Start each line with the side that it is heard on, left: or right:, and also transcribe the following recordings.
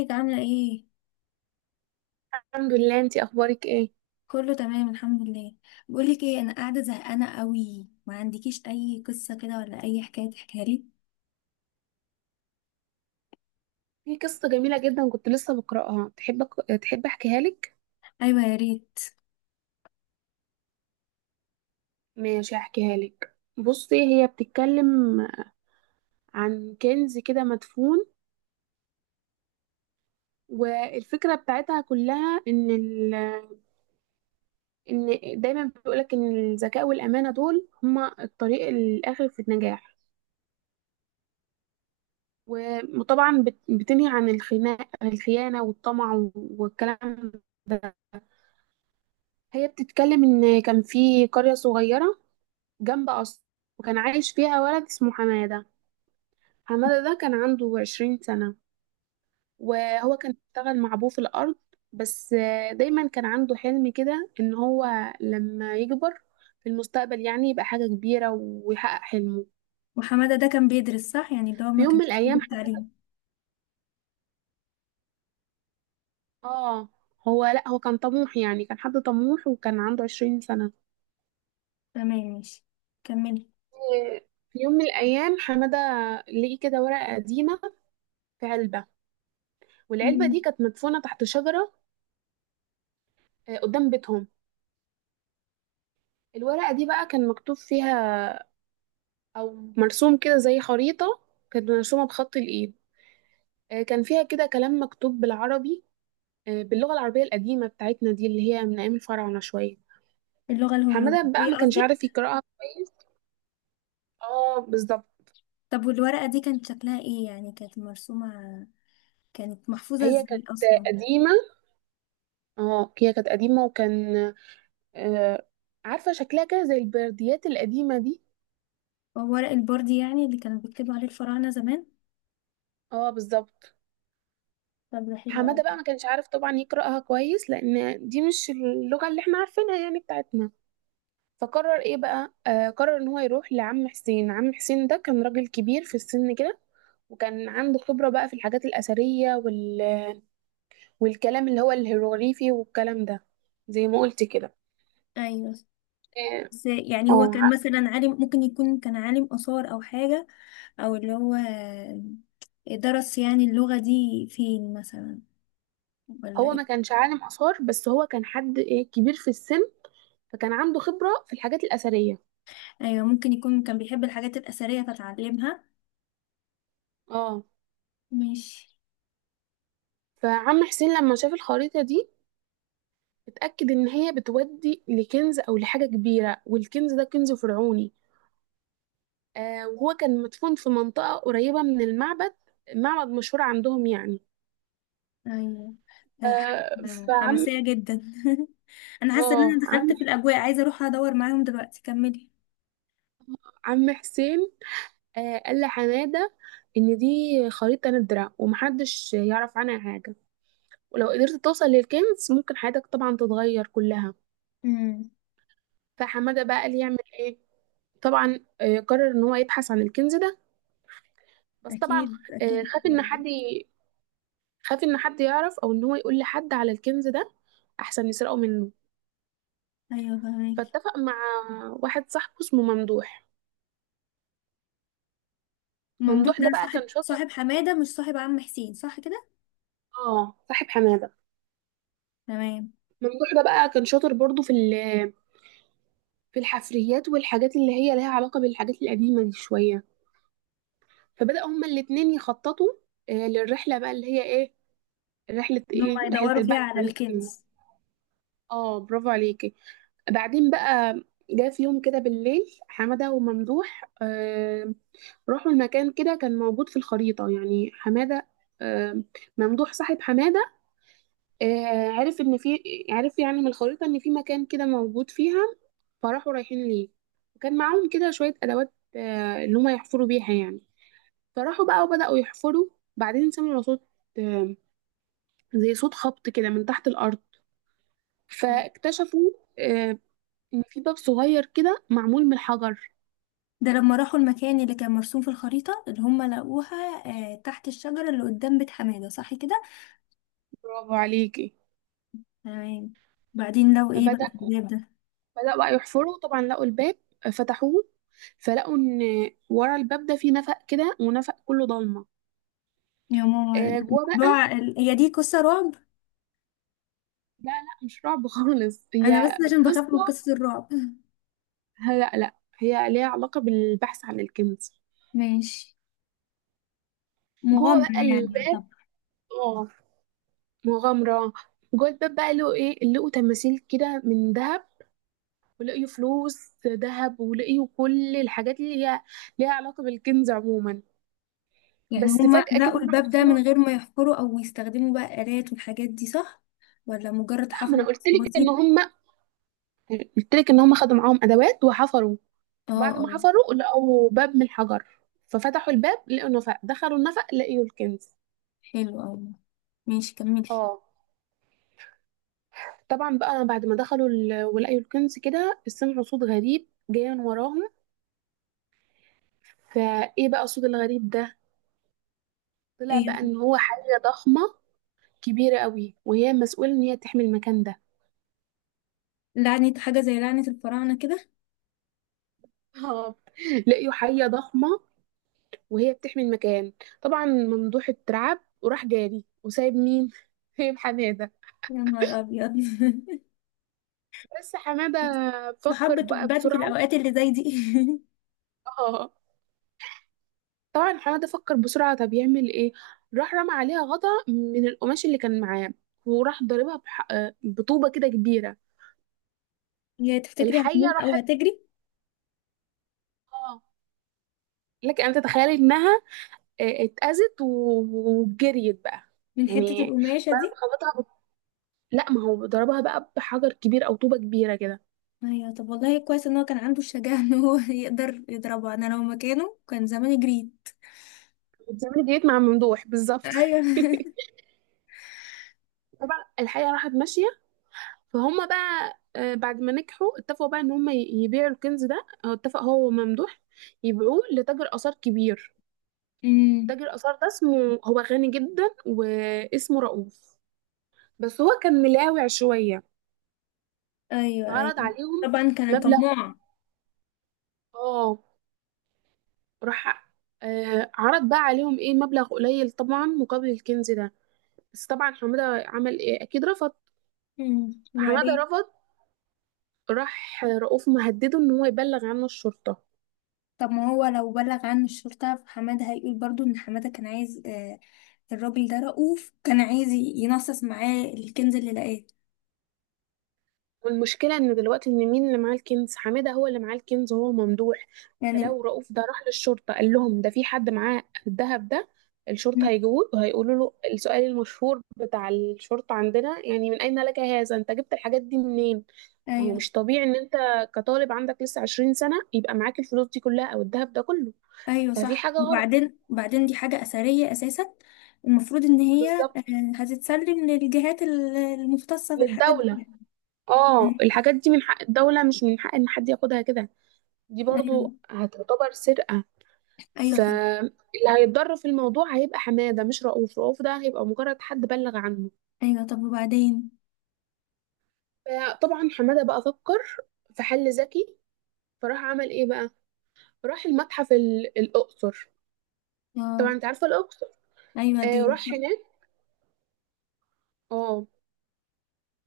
left: ازيك؟ عاملة ايه؟
right: الحمد لله. انتي اخبارك ايه؟
left: كله تمام الحمد لله. بقولك ايه، انا قاعدة زهقانة قوي، ما عندكيش اي قصة كده ولا اي حكاية تحكيها لي؟
right: في قصه جميله جدا كنت لسه بقراها، تحب تحب احكيها لك؟
left: ايوه يا ريت.
right: ماشي، احكيها لك. بصي، هي بتتكلم عن كنز كده مدفون، والفكره بتاعتها كلها ان ان دايما بيقولك ان الذكاء والامانه دول هما الطريق الاخر في النجاح. وطبعا بتنهي عن الخناق، الخيانه والطمع والكلام ده. هي بتتكلم ان كان في قرية صغيرة جنب قصر، وكان عايش فيها ولد اسمه حمادة. حمادة ده كان عنده عشرين سنة، وهو كان بيشتغل مع أبوه في الأرض. بس دايما كان عنده حلم كده إن هو لما يكبر في المستقبل يعني يبقى حاجة كبيرة ويحقق حلمه.
left: وحمادة ده كان بيدرس صح؟ يعني ده
right: في
left: ما
right: يوم
left: كانش
right: من
left: سايب
right: الأيام حد
left: التعليم.
right: آه هو، لأ، هو كان طموح يعني، كان حد طموح وكان عنده عشرين سنة.
left: تمام، ماشي، كملي.
right: في يوم من الأيام حمادة لقي كده ورقة قديمة في علبة، والعلبة
left: مم.
right: دي كانت مدفونة تحت شجرة قدام بيتهم. الورقة دي بقى كان مكتوب فيها أو مرسوم كده زي خريطة، كانت مرسومة بخط الإيد. كان فيها كده كلام مكتوب بالعربي، باللغة العربية القديمة بتاعتنا دي اللي هي من أيام الفراعنة شوية.
left: اللغة
right: حمادة بقى
left: الهروبية
right: ما كانش
left: قصدي.
right: عارف يقرأها كويس. اه، بالظبط.
left: طب والورقة دي كانت شكلها ايه؟ يعني كانت مرسومة؟ كانت محفوظة
right: هي
left: ازاي
right: كانت
left: اصلا؟
right: قديمة، اه هي كانت قديمة، وكان آه، عارفة شكلها كده زي البرديات القديمة دي.
left: هو ورق البوردي يعني اللي كانوا بيكتبوا عليه الفراعنة زمان؟
right: اه بالظبط.
left: طب ده حلو
right: حمادة بقى
left: قوي.
right: ما كانش عارف طبعا يقرأها كويس، لأن دي مش اللغة اللي احنا عارفينها يعني بتاعتنا. فقرر ايه بقى، قرر ان هو يروح لعم حسين. عم حسين ده كان راجل كبير في السن كده، وكان عنده خبرة بقى في الحاجات الأثرية والكلام اللي هو الهيروغليفي والكلام ده، زي ما قلت كده.
left: ايوه.
right: إيه،
left: بس يعني هو
right: اه،
left: كان مثلا عالم؟ ممكن يكون كان عالم آثار أو حاجة؟ أو اللي هو درس يعني اللغة دي فين مثلا؟ ولا
right: هو
left: إيه؟
right: ما كانش عالم آثار، بس هو كان حد ايه، كبير في السن، فكان عنده خبرة في الحاجات الأثرية.
left: أيوة، ممكن يكون كان بيحب الحاجات الأثرية فتعلمها.
right: اه.
left: ماشي.
right: فعم حسين لما شاف الخريطة دي اتأكد إن هي بتودي لكنز أو لحاجة كبيرة، والكنز ده كنز فرعوني. وهو كان مدفون في منطقة قريبة من المعبد، معبد مشهور عندهم يعني.
left: أيوة. حاجة
right: آه، فعم
left: حماسية جدا. أنا حاسة إن أنا
right: اه عم
left: دخلت في الأجواء، عايزة أروح أدور معاهم دلوقتي. كملي.
right: عم حسين قال لحمادة إن دي خريطة ندرة ومحدش يعرف عنها حاجة، ولو قدرت توصل للكنز ممكن حياتك طبعا تتغير كلها.
left: امم.
right: فحمادة بقى قال يعمل ايه؟ طبعا قرر إن هو يبحث عن الكنز ده. بس طبعا
left: أكيد أكيد.
right: خاف خاف إن حد يعرف أو إن هو يقول لحد على الكنز ده، أحسن يسرقه منه.
left: أيوة فهماكي.
right: فاتفق مع واحد صاحبه اسمه ممدوح.
left: ممدوح
right: ممدوح
left: ده
right: ده بقى كان
left: صاحب
right: شاطر.
left: صاحب حمادة، مش صاحب عم حسين صح كده؟
right: اه، صاحب حماده.
left: تمام.
right: ممدوح ده بقى كان شاطر برضو في الحفريات والحاجات اللي هي لها علاقه بالحاجات القديمه دي شويه. فبدأ هما الاتنين يخططوا، للرحله بقى اللي هي ايه، رحله
left: ان هم
right: ايه، رحله
left: يدوروا فيها
right: البحث
left: على
right: عن السفينه.
left: الكنز.
right: اه، برافو عليكي. بعدين بقى جه في يوم كده بالليل حماده وممدوح. راحوا المكان كده، كان موجود في الخريطه، يعني حماده آه ممدوح صاحب حماده عرف ان في، عرف يعني من الخريطة ان في مكان كده موجود فيها. فراحوا رايحين ليه، وكان معاهم كده شوية ادوات اللي هما يحفروا بيها يعني. فراحوا بقى وبدأوا يحفروا. بعدين سمعوا صوت، آه، زي صوت خبط كده من تحت الارض. فاكتشفوا آه، ان في باب صغير كده معمول من الحجر.
left: ده لما راحوا المكان اللي كان مرسوم في الخريطة اللي هم لقوها؟ آه، تحت الشجرة اللي قدام بيت حمادة صح كده؟
right: برافو عليكي.
left: تمام. بعدين لو ايه بقى
right: فبدأ
left: في الباب ده؟
right: بدأوا بقى يحفروا، طبعا لقوا الباب، فتحوه، فلقوا ان ورا الباب ده في نفق كده، ونفق كله ضلمه.
left: يا ماما.
right: جوه بقى.
left: هي دي قصة رعب؟
right: لا لا، مش رعب خالص،
left: انا بس
right: هي
left: عشان بخاف من
right: قصة.
left: قصة الرعب.
right: لا لا، هي ليها علاقة بالبحث عن الكنز.
left: ماشي،
right: جوه
left: مغامرة
right: بقى
left: يعني.
right: الباب،
left: طب
right: اه، مغامرة. جوه الباب بقى لقوا ايه، لقوا تماثيل كده من ذهب، ولقيوا فلوس ذهب، ولقيوا كل الحاجات اللي هي ليها علاقة بالكنز عموما.
left: يعني
right: بس
left: هما
right: فجأة كده
left: لقوا الباب ده من غير ما يحفروا او يستخدموا بقى آلات والحاجات دي صح؟ ولا مجرد
right: لا، ما
left: حفر
right: انا قلت لك
left: بسيط؟
right: ان هم، قلت لك ان هم خدوا معاهم ادوات وحفروا.
left: اه.
right: بعد ما
left: اه
right: حفروا لقوا باب من الحجر، ففتحوا الباب، لقوا نفق، دخلوا النفق، لقيوا الكنز.
left: حلو اوي. ماشي كملي.
right: اه. طبعا بقى بعد ما ولقيوا الكنز كده سمعوا صوت غريب جاي من وراهم. فايه بقى الصوت الغريب ده؟ طلع
left: ايه؟
right: بقى ان هو حية ضخمة كبيرة قوي، وهي مسؤولة ان هي تحمي المكان ده.
left: لعنة، حاجة زي لعنة الفراعنة كده؟
right: اه، لقيوا حية ضخمة وهي بتحمي المكان. طبعا ممدوح اترعب وراح جاري وسايب مين سايب حمادة.
left: يا نهار أبيض.
right: بس حمادة فكر
left: محبة
right: بقى
left: بتبان في
right: بسرعة.
left: الأوقات اللي زي دي.
right: اه، طبعا حماد فكر بسرعة، طب يعمل ايه؟ راح رمى عليها غطا من القماش اللي كان معاه، وراح ضاربها بح... آه، بطوبة كده كبيرة.
left: يا تفتكري
right: الحية
left: هتموت أو
right: راحت.
left: هتجري
right: اه، لك ان تتخيلي انها وجريت بقى.
left: من حتة
right: يعني
left: القماشة دي؟
right: خبطها لا، ما هو ضربها بقى بحجر كبير او طوبة كبيرة كده.
left: أيوة. طب والله كويس إن هو كان عنده الشجاعة إن هو يقدر يضربه. أنا لو مكانه كان زمان جريت.
right: بتعملي، جريت مع ممدوح بالظبط.
left: أيوة.
right: طبعا الحية راحت ماشية. فهم بقى بعد ما نجحوا اتفقوا بقى ان يبيعوا الكنز ده، هو اتفق هو وممدوح يبيعوه لتاجر آثار كبير.
left: أمم.
right: تاجر آثار ده اسمه، هو غني جدا واسمه رؤوف، بس هو كان ملاوع شوية.
left: أيوه
right: فعرض
left: أيوه.
right: عليهم
left: طبعا كان
right: مبلغ،
left: طماع.
right: اه، راح عرض بقى عليهم ايه، مبلغ قليل طبعا مقابل الكنز ده. بس طبعا حمادة عمل ايه، اكيد رفض.
left: أمم،
right: فحمادة
left: وبعدين؟
right: رفض. راح رؤوف مهدده ان هو يبلغ عنه الشرطة.
left: طب ما هو لو بلغ عن الشرطة فحمادة هيقول برضو ان حمادة كان عايز الراجل ده رؤوف كان عايز ينصص معاه الكنز اللي لقاه
right: والمشكلة ان دلوقتي ان مين اللي معاه الكنز؟ حمادة هو اللي معاه الكنز وهو ممدوح.
left: يعني.
right: فلو رؤوف ده راح للشرطة قال لهم ده في حد معاه الذهب ده، الشرطة
left: م-
right: هيجوه وهيقولوا له السؤال المشهور بتاع الشرطة عندنا، يعني من أين لك هذا، انت جبت الحاجات دي منين؟ ما هو
left: ايوه،
right: مش طبيعي ان انت كطالب عندك لسه 20 سنة يبقى معاك الفلوس دي كلها او الذهب ده كله.
left: ايوه
right: ففي
left: صح.
right: حاجة غلط.
left: وبعدين؟ وبعدين دي حاجة أثرية أساسا، المفروض ان هي
right: بالظبط،
left: هتتسلم للجهات المختصة بالحاجات
right: للدولة.
left: دي. م.
right: اه، الحاجات دي من حق الدولة، مش من حق ان حد ياخدها كده. دي برضو
left: ايوه،
right: هتعتبر سرقة.
left: ايوه فاهم.
right: فاللي هيتضرر في الموضوع هيبقى حماده، مش رؤوف. رؤوف ده هيبقى مجرد حد بلغ عنه.
left: ايوه طب وبعدين؟
right: فطبعا حماده بقى فكر في حل ذكي. فراح عمل ايه بقى، راح المتحف، الاقصر. طبعا
left: اه.
right: انت عارفه الاقصر.
left: ايوه دي
right: راح
left: صح.
right: هناك. اه،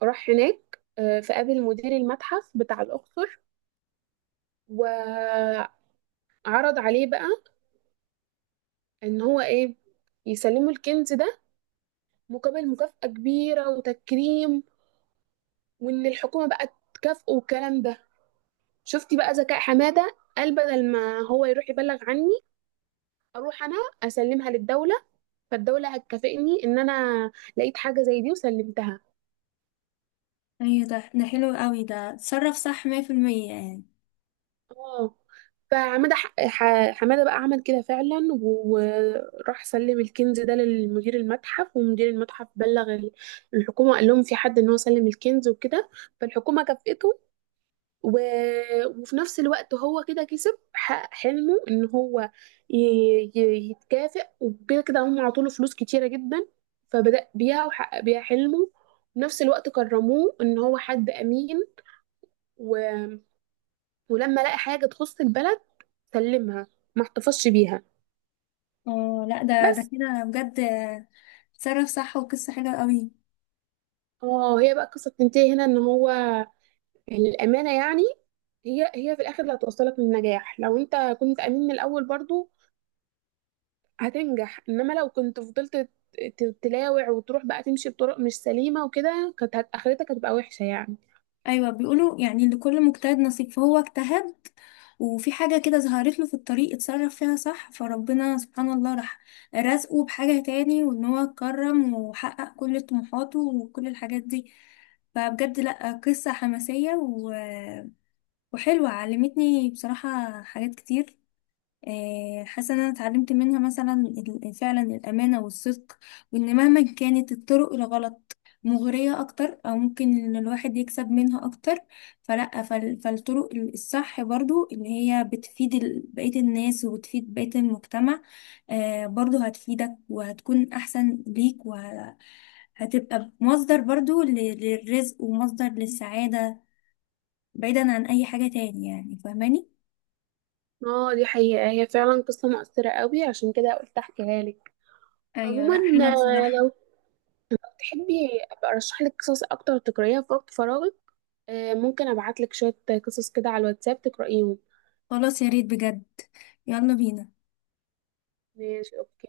right: راح هناك، فقابل مدير المتحف بتاع الاقصر، وعرض عليه بقى ان هو ايه، يسلمه الكنز ده مقابل مكافأة كبيرة وتكريم، وان الحكومة بقى تكافئه والكلام ده. شفتي بقى ذكاء حمادة؟ قال بدل ما هو يروح يبلغ عني، اروح انا اسلمها للدولة، فالدولة هتكافئني ان انا لقيت حاجة زي دي وسلمتها.
left: ايوه ده حلو قوي، ده اتصرف صح 100% يعني.
right: اه، حمادة بقى عمل كده فعلا، وراح سلم الكنز ده لمدير المتحف، ومدير المتحف بلغ الحكومة، قال لهم في حد ان هو سلم الكنز وكده. فالحكومة كافئته، و... وفي نفس الوقت هو كده كسب، حقق حلمه ان هو ي... يتكافئ، وكده كده هم عطوله فلوس كتيرة جدا، فبدأ بيها وحقق بيها حلمه. وفي نفس الوقت كرموه ان هو حد امين، و... ولما لقى حاجة تخص البلد سلمها، ما احتفظش بيها.
left: اه لا، ده
right: بس
left: كده بجد اتصرف صح، وقصة حلوة قوي.
right: اه، هي بقى القصة بتنتهي هنا، ان هو الأمانة يعني، هي هي في الآخر اللي هتوصلك للنجاح. لو انت كنت أمين من الأول برضو هتنجح، انما لو كنت فضلت تلاوع وتروح بقى تمشي بطرق مش سليمة وكده، كانت اخرتك هتبقى وحشة يعني.
left: ايوه بيقولوا يعني لكل مجتهد نصيب، فهو اجتهد، وفي حاجة كده ظهرت له في الطريق اتصرف فيها صح، فربنا سبحان الله راح رزقه بحاجة تاني، وان هو اتكرم وحقق كل طموحاته وكل الحاجات دي. فبجد لا قصة حماسية وحلوة، علمتني بصراحة حاجات كتير. آه، حاسه ان انا اتعلمت منها مثلا فعلا الامانه والصدق، وان مهما كانت الطرق الغلط مغريه اكتر او ممكن ان الواحد يكسب منها اكتر، فلا، فالطرق الصح برضو اللي هي بتفيد بقيه الناس وبتفيد بقيه المجتمع، آه، برضو هتفيدك وهتكون احسن ليك وهتبقى مصدر برضو للرزق ومصدر للسعاده، بعيدا عن اي حاجه تاني يعني، فاهماني؟
right: اه دي حقيقة، هي فعلا قصة مؤثرة قوي، عشان كده قلت احكيها لك.
left: ايوه لا
right: عموما
left: حلوه بصراحه.
right: لو تحبي ابقى ارشح لك قصص اكتر تقرأيها في وقت فراغك، ممكن ابعت لك شوية قصص كده على الواتساب تقرأيهم.
left: خلاص يا ريت بجد. يلا بينا.
right: ماشي، اوكي.